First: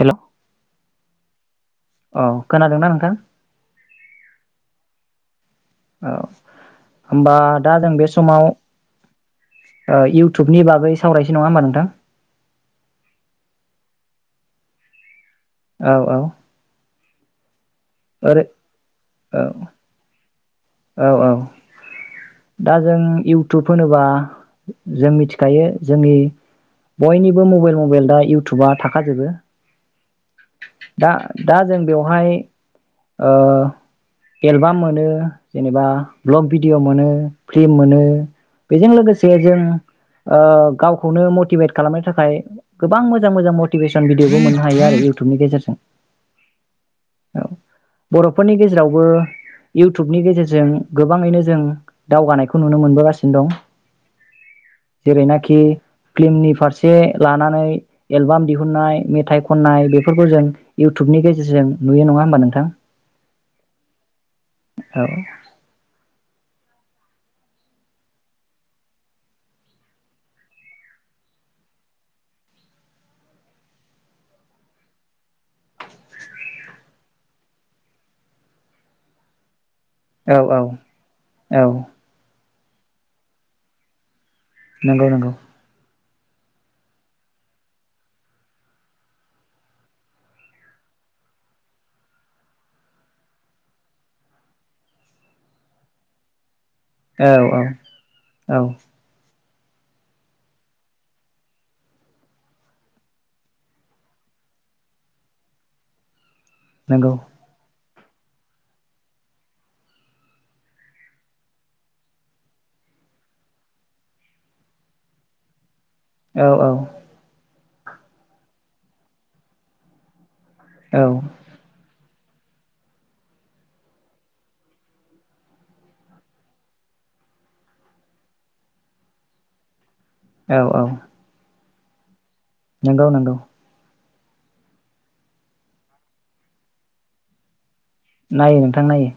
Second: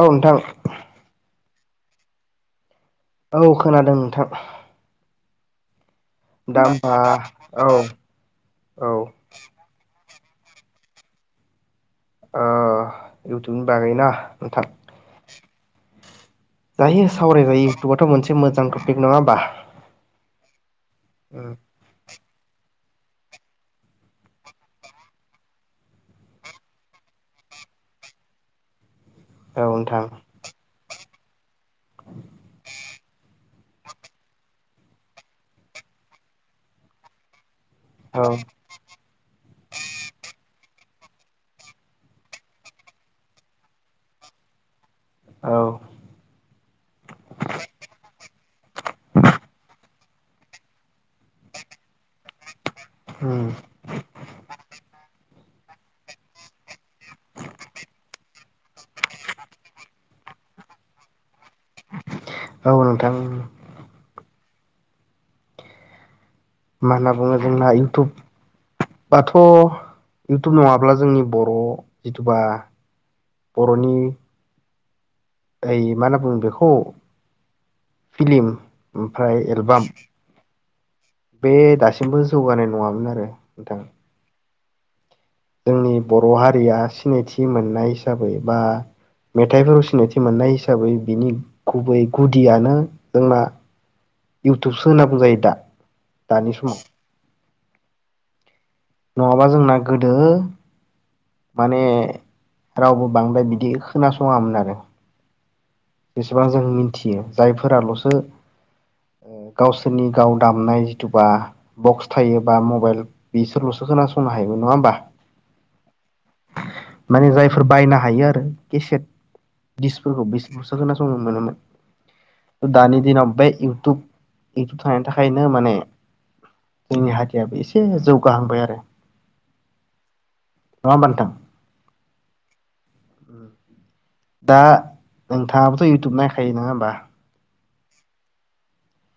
औ नोंथां। अ खोनादोंना नों औ खोनादों नोंथां। औ होमबा औ दा जों बे समाव औ इउटुबनि बागै सावरायनोसै नङा होनबा नोंथां। ओ इउटुबनि बागै ना नोंथां। औ औ जायो सावराय जायो। इउटुबाथ' मोनसे ओरै मोजां टपिक नङा होमबा। औ औ औ दा जों इउटुब होनोबा जों मिथिखायो जोंनि बयनिबो मबाइल मबाइल दा इउटुबा थायो औ नोंथां दा दा जों बेवहाय ओ एलबाम मोनो। जेनेबा ब्लग भिडिअ मोनो फिल्म मोनो औ बेजों लोगोसे जों ओ गावखौनो मटिभेट खालामनो थाखाय गोबां मोजां मोजां मटिभेसन भिडिअबो मोननो हायो आरो इउटुबनि औ गेजेरजों औ बर'फोरनि गेजेरावबो इउ टुबनि गेजेरजों जों गोबाङैनो जों दावगानायखौ खौ नुनो मोनबोगासिनो दं जेरैनाखि कि फिल्मनि फारसे लानानै एलबाम दिहुनन्नाय मेथाइ खननाय बेफोरखौ जों इउटुबनि गेजेरजों नुयो नङा औ नोंथां। औ मा होनना बुङो जोंना इउटुब बाथ इउटुब नङाब्ला जोंनि बर' जिथुबा बर'नि ओइ मा होनना बुंङो बेखौ फिल्म आमफ्राय एलबाम औ औ बे औ दासिमबो जौगानाय नङामोन आरो नोंथां। नंगौ नंगौ जोंनि बर' हारिया सिनायथि मोननाय हिसाबै बा मेथाइफोराव सिनायथि मोननाय हिसाबै बिनि गुबै गुदियानो जोंना इउटुबसो होनना बुंजायो दा दानि समाव। औ औ औ नङाबा जोंना गोदो माने रावबो बांद्राय बिदि खोनासङामोन आरो बेसेबां जों नंगौ मिथियो जायफोराल ओ गावसोरनि गाव दामनाय जिथुबा बक्स थायो बा मबाइल बिसोरलसो खोनासंनो हायोबो नङा होमबा? औ औ फोर बायनो हायो आरो केसेट दिसफोरखौ बि बुसाव [unintelligible] औ खोनासंनो मोनोमोन। दानि दिनाव बे इउटुब इउटुब थानायनि थाखायनो माने जोंनि हारियाबो एसे जौगाहांबाय आरो औ औ नङा होमबा नोंथां नोंगौ नोंगौ। दा नोंथाङाबोथ' इउटुब नायखायो नङा होमबा? नायो नोंथां। नायो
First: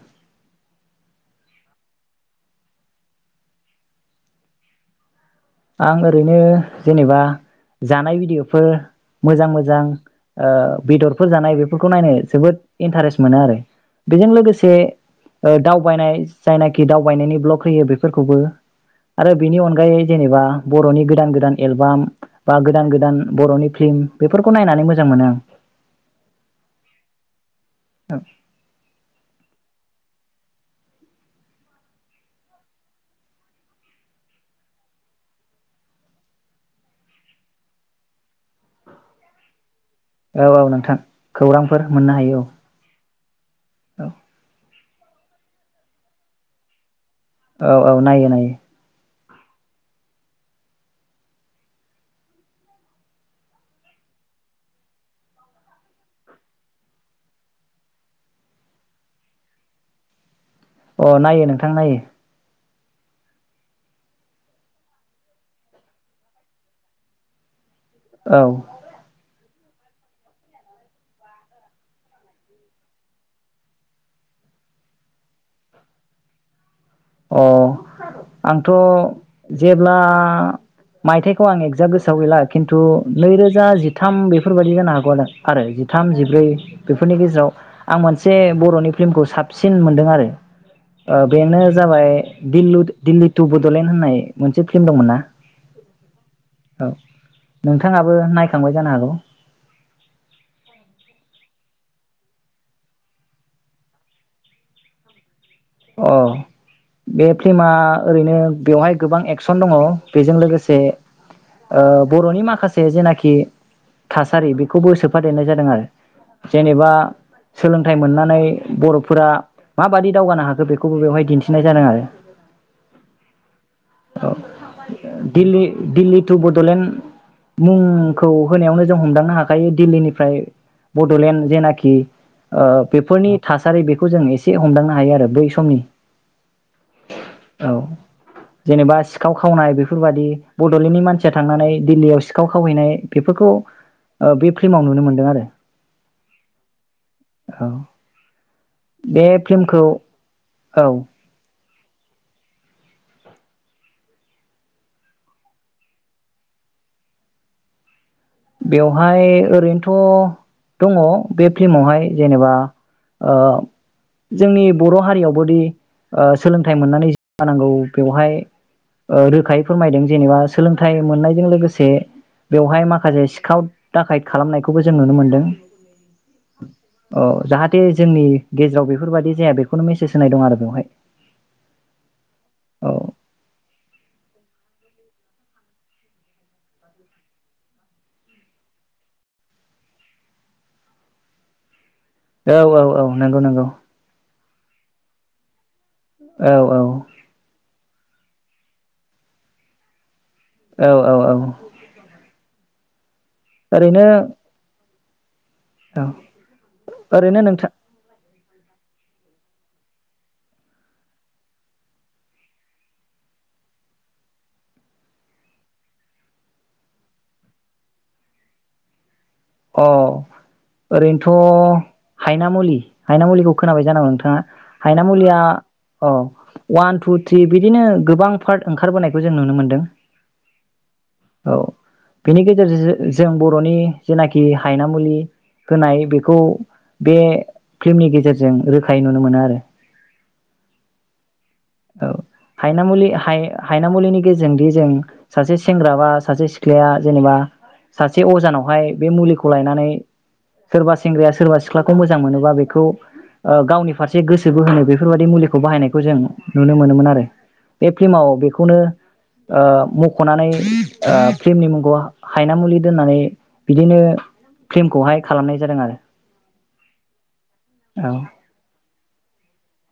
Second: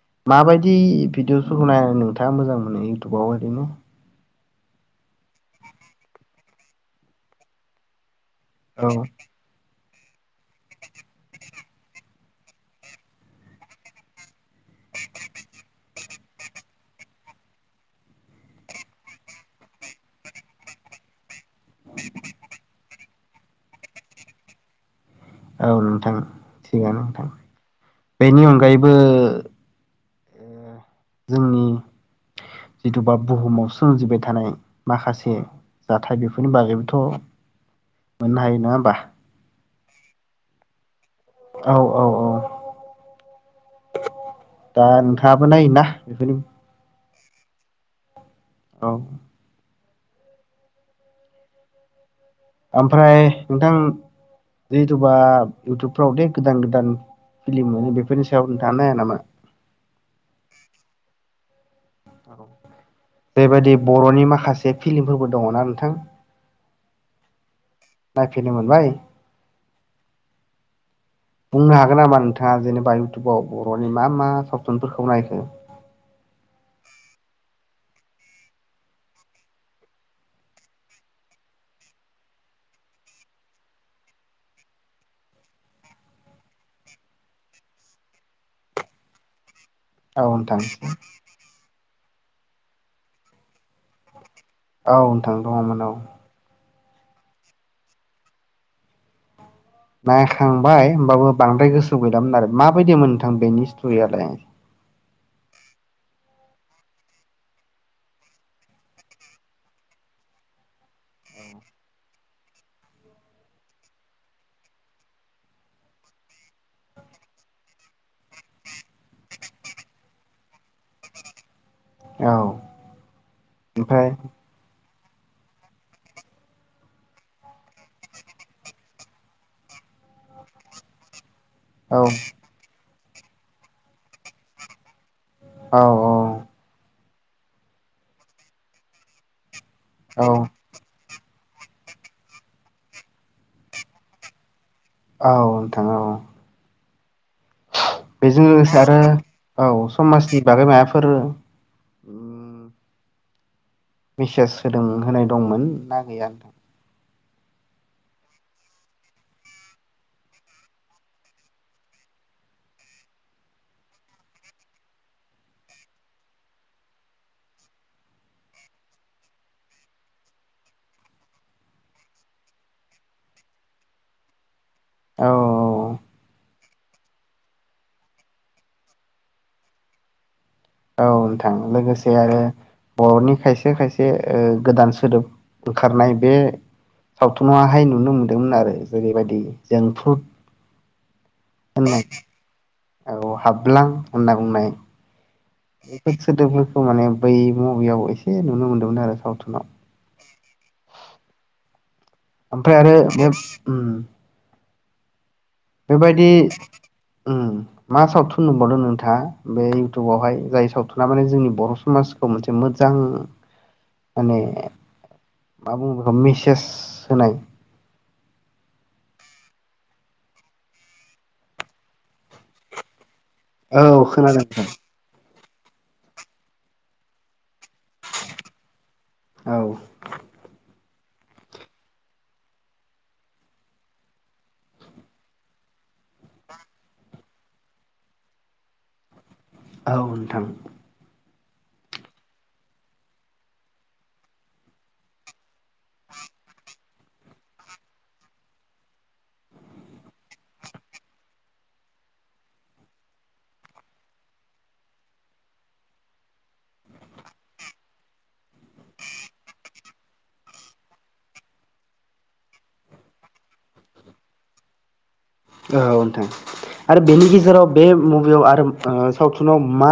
बिदि भिडिअसफोरखौ नायनानै नोंथाङा मोजां मोनो इयउटुबाव ओरैनो आं ओरैनो जेनेबा जानाय भिडिअ बेफोर औ मोजां मोजां ओ बेदरफोर जानाय बेफोरखौ नायनो जोबोद इन्टारेस्ट मोनो आरो बेजों लोगोसे दावबायनाय जायनाखि दावबायनायनि ब्लग होयो बेफोरखौबो आरो बेनि अनगायै जेनेबा बर'नि गोदान गोदान एलबाम बा गोदान गोदान बर'नि फिल्म बेफोरखौ नायनानै मोजां। मोनो औ नोंथां थिग [unintelligible] आनो नोंथां आं बेनि अनगायैबो। जोंनि जिथुबा बुहुमाव सोमजिबाय थानाय माखासे जाथाय बेफोरनि बागैबोथ' मोननो हायो नङा होमबा। औ औ नोंथां। खौरांफोर मोननो हायो औ। दा नोंथाङाबो नायोना बेफोरनि। औ औ नायो नायो। औ। ओमफ्राय नोंथां जिथुबा इउटुबफ्राव दे गोदान गोदान फिलिम मोनो बेफोरनि सायाव नोंथाङा नाया नामा। अ नायो नोंथां नायो। जैबायदि बर'नि माखासे फिलिमफोरबो दङना नोंथां। औ नायफिनो मोन बाय। बुंनो हागोन नामा नोंथाङा जेनेबा इउटुबाव बर'नि मा मा सपथुनफोरखौ नायखो। अ आंथ' जेब्ला मायथाइखौ आं एगजाग गोसोआव गैला खिन्थु नैरोजा जिथाम बेफोरबायाददि जानो हागौआनो आरो जिथाम जिब्रै बेफोरनि गेजेराव आं मोनसे बर'नि फिल्मखौ साब। सिन मोनदों औ नोंथां आरो बेनो। जाबाय दिलु दिल्ली टु बड'लेण्ड होननाय। मोनसे फिल्म औ दंमोन ना नोंथां दङमोन औ। औ नोंथाङाबो नायखांबाय जानो हागौ। नायखांबाय होमबाबो बांद्राय गोसो गैलामोन आरो माबायदिमोन नोंथां बेनि स्ट'रियालाय। अ बे फ्लमा ओरैनो बेवहाय गोबां एक्सन दङ बेजों लोगोसे ओ बर'नि माखासे जेनाखि थासारि बेखौबो सोफादेरनाय जादों आरो जेनेबा सोलोंथाइ मोननानै बर'फोरा माबादि दावगानो हाखो। बेखौबो बेहाय दिन्थिनाय। जादों आरो औ ओमफ्राय। दिल्ली दिल्ली टु बड'लेण्ड मुंखौ होनायावनो जों हमदांनो हाखायो दिल्लीनिफ्राय बड'लेण्ड। जनाखि औ आ। बेफोरनि थासारि बेखौ जों एसे हमदांनो हायो आरो बे। औ औ। औ जेनेबा सिखाव खावनाय बे। औ बेफोरबादि बड'लेण्डनि मानसि। थांनानै दिल्लीयाव सिखाव खावहैनाय बेफोरखौ ओ। फिल्माव नुनो मोनदों औ आरो नोंथाङो औ। औ बेजों लोगोसे आरो बे औ फिल्मखौ समाजनि। बे औ मफोर [unintelligible] [inaudible] मेसेज होदों होनाय दंमोन ना गैया। बेवहाय ओरैनोथ' दङ बे फिल्मावहाय जेनेबा ओ जोंनि बर' हारियावबोदि ओ सोलोंथाइ मोननानै जानांगौ बेवहाय रोखायै फोरमायदों जेनेबा सोलोंथाइ मोननायजों लोगोसे बेवहाय माखासे। सिखाव दाखाय खालामनायखौ। खौबो जों नुनो औ मोनदों। अ जाहाथे जोंनि गेजेराव बेफोरबायाददि जाया बेखौनो मेसेज होनाय दं आरो बेवहाय औ नोंथां लोगोसे आरो औ बर'नि खायसे खायसे ओ गोदान सोदोब ओंखारनाय बे सावथुनाववहाय नुनो मोनदोंमोन आरो जेरैबायदि जोंफु होन औ हाबलां होनना बुंनाय [unintelligible] एसे औ औ नुनो मोन्दोंमोन आरो सावथुनाव औ औ औ ओमफ्राय आरो बे उम ओरैनो औ बेबायदि ओरैनो नोंथां मा ओम सावथुन फबावदों नोंथाङ बे इउटुबावहाय जाय सावथुना माने जोंनि बर' समाजखौ मोनसे मोजां माने मा बुं बेखौ मेसेज होनाय अ ओरैनोथ' हायनामुलि हायनाामुलिखौ औ खोनाबाय जानांगौ नोंथाङा खोनादों नोंथां हायनाामुलिया अ वान टु थ्रि बिदिनो गोबां पार्ट ओंखा ओंखारबोनायखौ जों नुनो औ मोनदों औ बेनि गेजेरजों जो-जों बर'नि जेनाखि हायनाामुलि होनाय बेखौ बे फिल्मनि गेजेरजों रोखायै नुनो मोनो आरो औ नोंथां औ हायनामुलि हायनाामुलिनि गेजेरजोंदि जों सासे सेंग्रा बा सासे सिख्लाया जेनेबा सासे अजानावहाय बे मुलिखौ लायनानै सोरबा सेंग्राया सोरबा सिख्लाखौ मोजां मोनोबा बेखौ ओ गावनि फारसे गोसोबो होनो बेफोरबाददि मुलिखौ बाहायनायखौ जों नुनो मोनोमोन आरो बे फ्ल्माव बेखौनो ओ मख'नानै ओ फिल्मनि मुंखौ हायना मुलि दोननानै बिदिनो फिलमखौहाय औ नोंथां आरो बेनि गेजेराव बे औ मुभियाव आरो ओ सावथुनाव मा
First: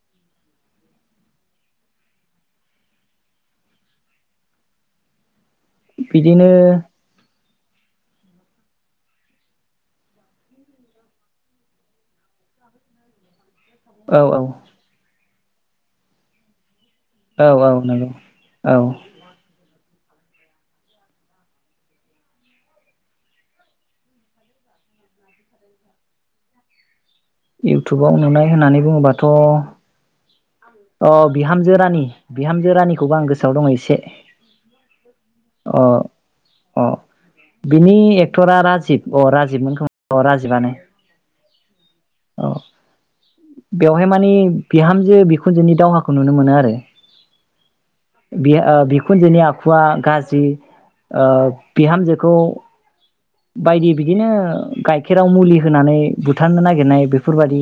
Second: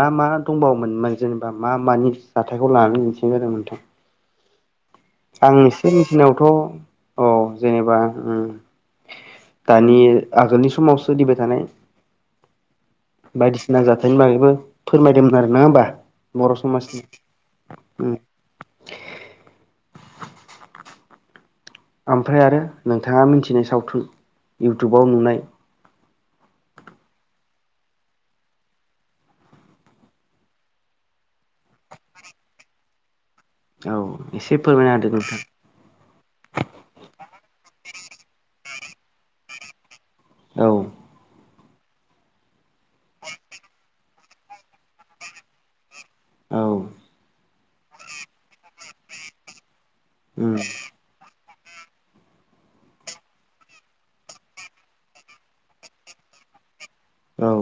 मा मा दंबावोमोन जेनेबा मा मानि जाथायखौ लानानै मिथिनाय जादों नोंथां आं नोंसोरनिथिनायावथ' बिदिनो औ जेनेबा दानि आगोलनि समावसोलिबाय थानाय बायदि नांजाथथायनि औ औ बागैबो फोरमायदोंमोन आरोना होमबा बर' समाजनि औ औ नंगौ उम औ [unintelligible] ओमफ्राय आरो नोंथाङा मिथिनाय सावथुन इउटुबाव नुनाय इउटुबाव नुनाय होननानै बुङोबाथ' अ बिहामजो रानि बिहामजो रानिखौबो आं गोसो द औ एसे एसे फोरमायना होदो नोंथां ओ ओ बिनि एक्टरा राज अ राजिब मोन अ राजिबा ने? औ औ बेवहाय माने बिहामजो बिखुनजोनि दावहा खौ नुनो मोनो औ आरो बि ओ बिखुनजोनि आखु वा गाज्रि उम ओ बिहामजोखौ बायदि बिदिनो गाइखेराव मुलि होनानै बुथारनो नाग गिरनाय औ बेफोरबादि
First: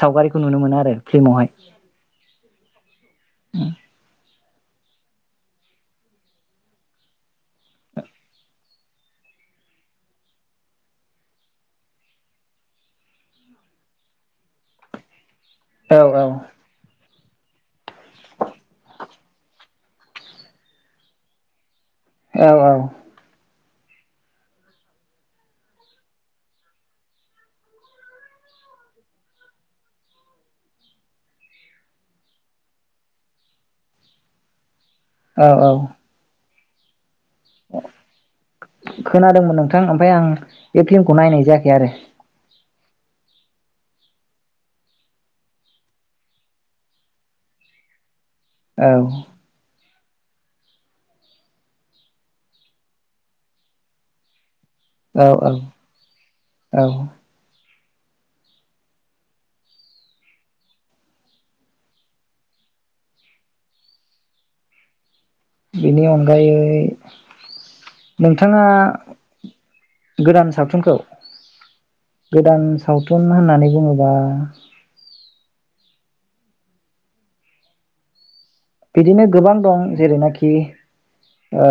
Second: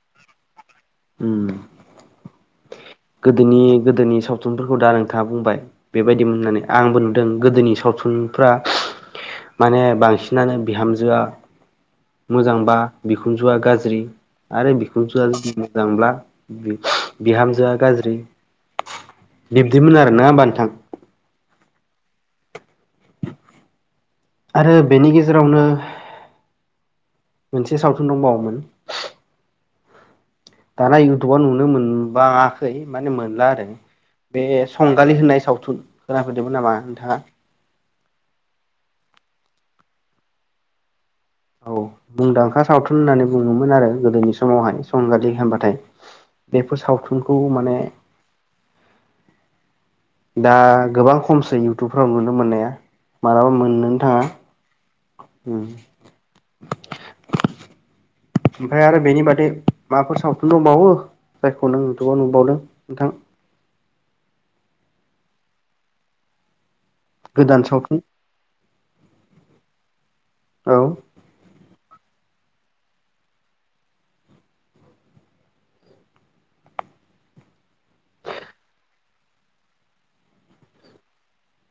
सावगारिखौ नुनो मोनो आ रो उम फिलिमावहाय गोदोनि गोदोनि सावथुनफोरखौ दा नोंथाङा बुंबाय बेबायदिमोन होननानै आंबो नुदों गोदोनि सावथुनफ्रा माने बांसिनानो बिहामजोआ मोजांबा बिखुनजुआ गाज्रि आरो बिखुनजुआ औ मोजांब्ला बि बिहामजोआ गाज्रि बिब्दिमोन आरोना होमबा नोंथां। औ‌ औ आरो बेनि गेजेरावनो मोनसे सावथुन दंबावोमोन दाना इउटुबाव नुनो मोनबाङाखै माने मोनला आरो बे संगालि होननाय औ सावथुन औ खोनाफेर नंगौ नामा नोंथाङा? खोनादोंमोन नोंथां ओमफाय आं बे फिलिम खौ नायनाय औ जायाखै आरो मुंदांखा सावथुन होननानै बुङोमोन आरो गोदोनि समावहाय संगालि होनबाथाय बेफोर सावथुनखौ माने औ दा गोबां खमसै इउटुबफ्राव नुनो मोननाया मालाबा मोननोनो थाङा ओ औ ओमफ्राय औ ओमफाय आरो बेनि बादै माबाफोर सावथुन दंबावो जायखौ नों इउटुबाव नुबावदों नोंथां? बिनि अनगायै गोदान सावथुन नोंथाङा गोदान औ सावथुनखौ? गोदान सावथुन होननानै बुङोबा बिदिनो गोबां दं जेरैनाखि ओ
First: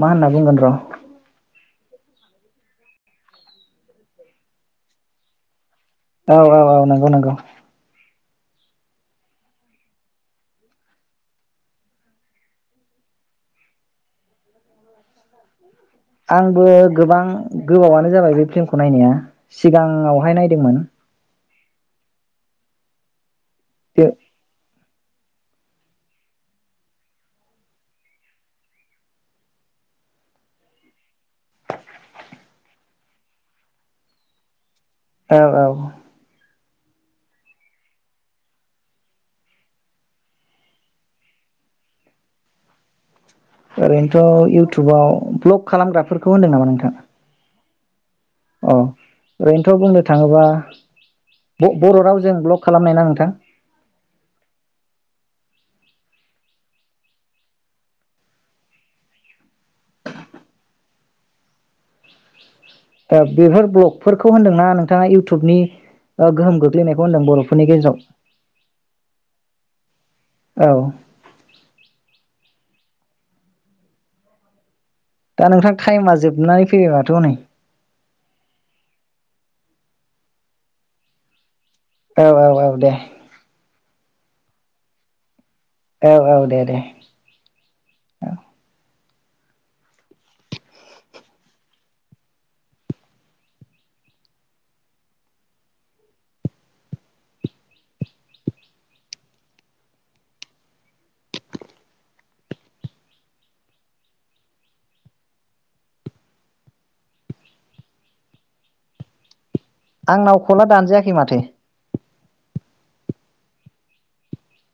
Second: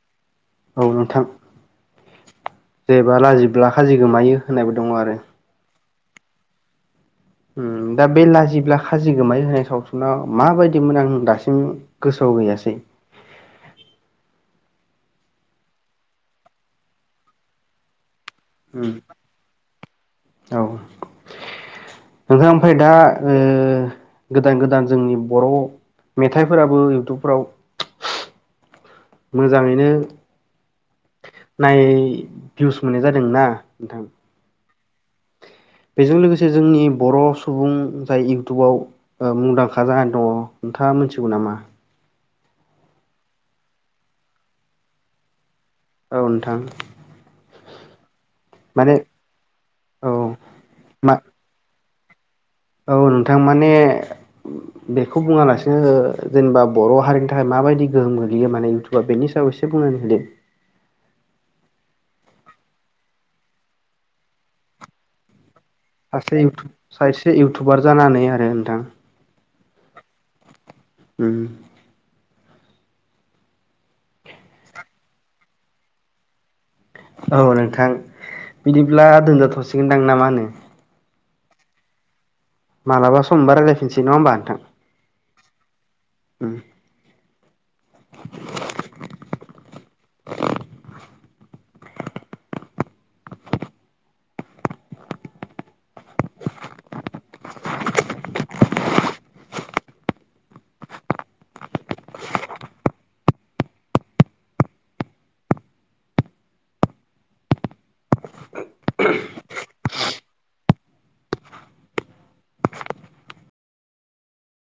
मा होनना बुंगोन र' औ नोंथां जेब्ला लाजिब्ला खाजि गोमायो होननायबो दङ आरो। औ औ औ नंगौ‌ नंगौ [inaudible] उम दा बे लाजिब्ला खाजि गोमायो होननाय सावथुना माबायदिमोन आं दासिम गोसोआव गैयासै। आंबो गोबां गोबावानो जाबाय। बे फिल्मखौ उम नायनाया सिगाङावहाय औ नायदोंमोन। नोंथां ओमफ्राय दा ओ बे गोदान गोदान जोंनि बर' मेथाइफोराबो इउटुबफ्राव मोजाङैनो नाय भिउस मोननाय जादों ना नोंथां। औ औ बेजों लोगोसे जोंनि बर' सुबुं जाय इउटुबाव ओ मुंदांखा जानानै दङ नोंथाङा मिथिगौ नामा? ओरैनोथ' इउटुबाव भ्लग खालामग्राफोरखौ होनदों नामा नोंथां? अ माने ओरैनोथ' बुंनो औ थाङोबा मा ब बर' रावजों ब्ल'क औ नोंथां माने बेखौ बेखौ बुङालासिनो जेनेबा बर' हारिनि थाखाय माबायदि गोहोम गोग्लैयो माने इयउटुबा बेनि सायाव एसे बुंनानै होदों। ओ बेफोर ब्लगफोरखौ होनदोंना नोंथाङा इउटुबनि ओ सासे गोहोम इउटुब गोग्लैनायखौ होनदों सासे बर'फोरनि इउटुबार गेजेराव जानानै आरो नोंथां औ ओम [unintelligible] दा नोंथां टाइमा जोबनानै फैबाय माथो हनै औ नोंथां बिदिब्ला दोनजाथ'सि गोनदां ना मा होनो? औ औ औ दे मालाबा सम मोनबा रायलायफिनसै नङा होनबा नोंथां। औ औ दे दे उम आंनाव कला दानजायाखै माथो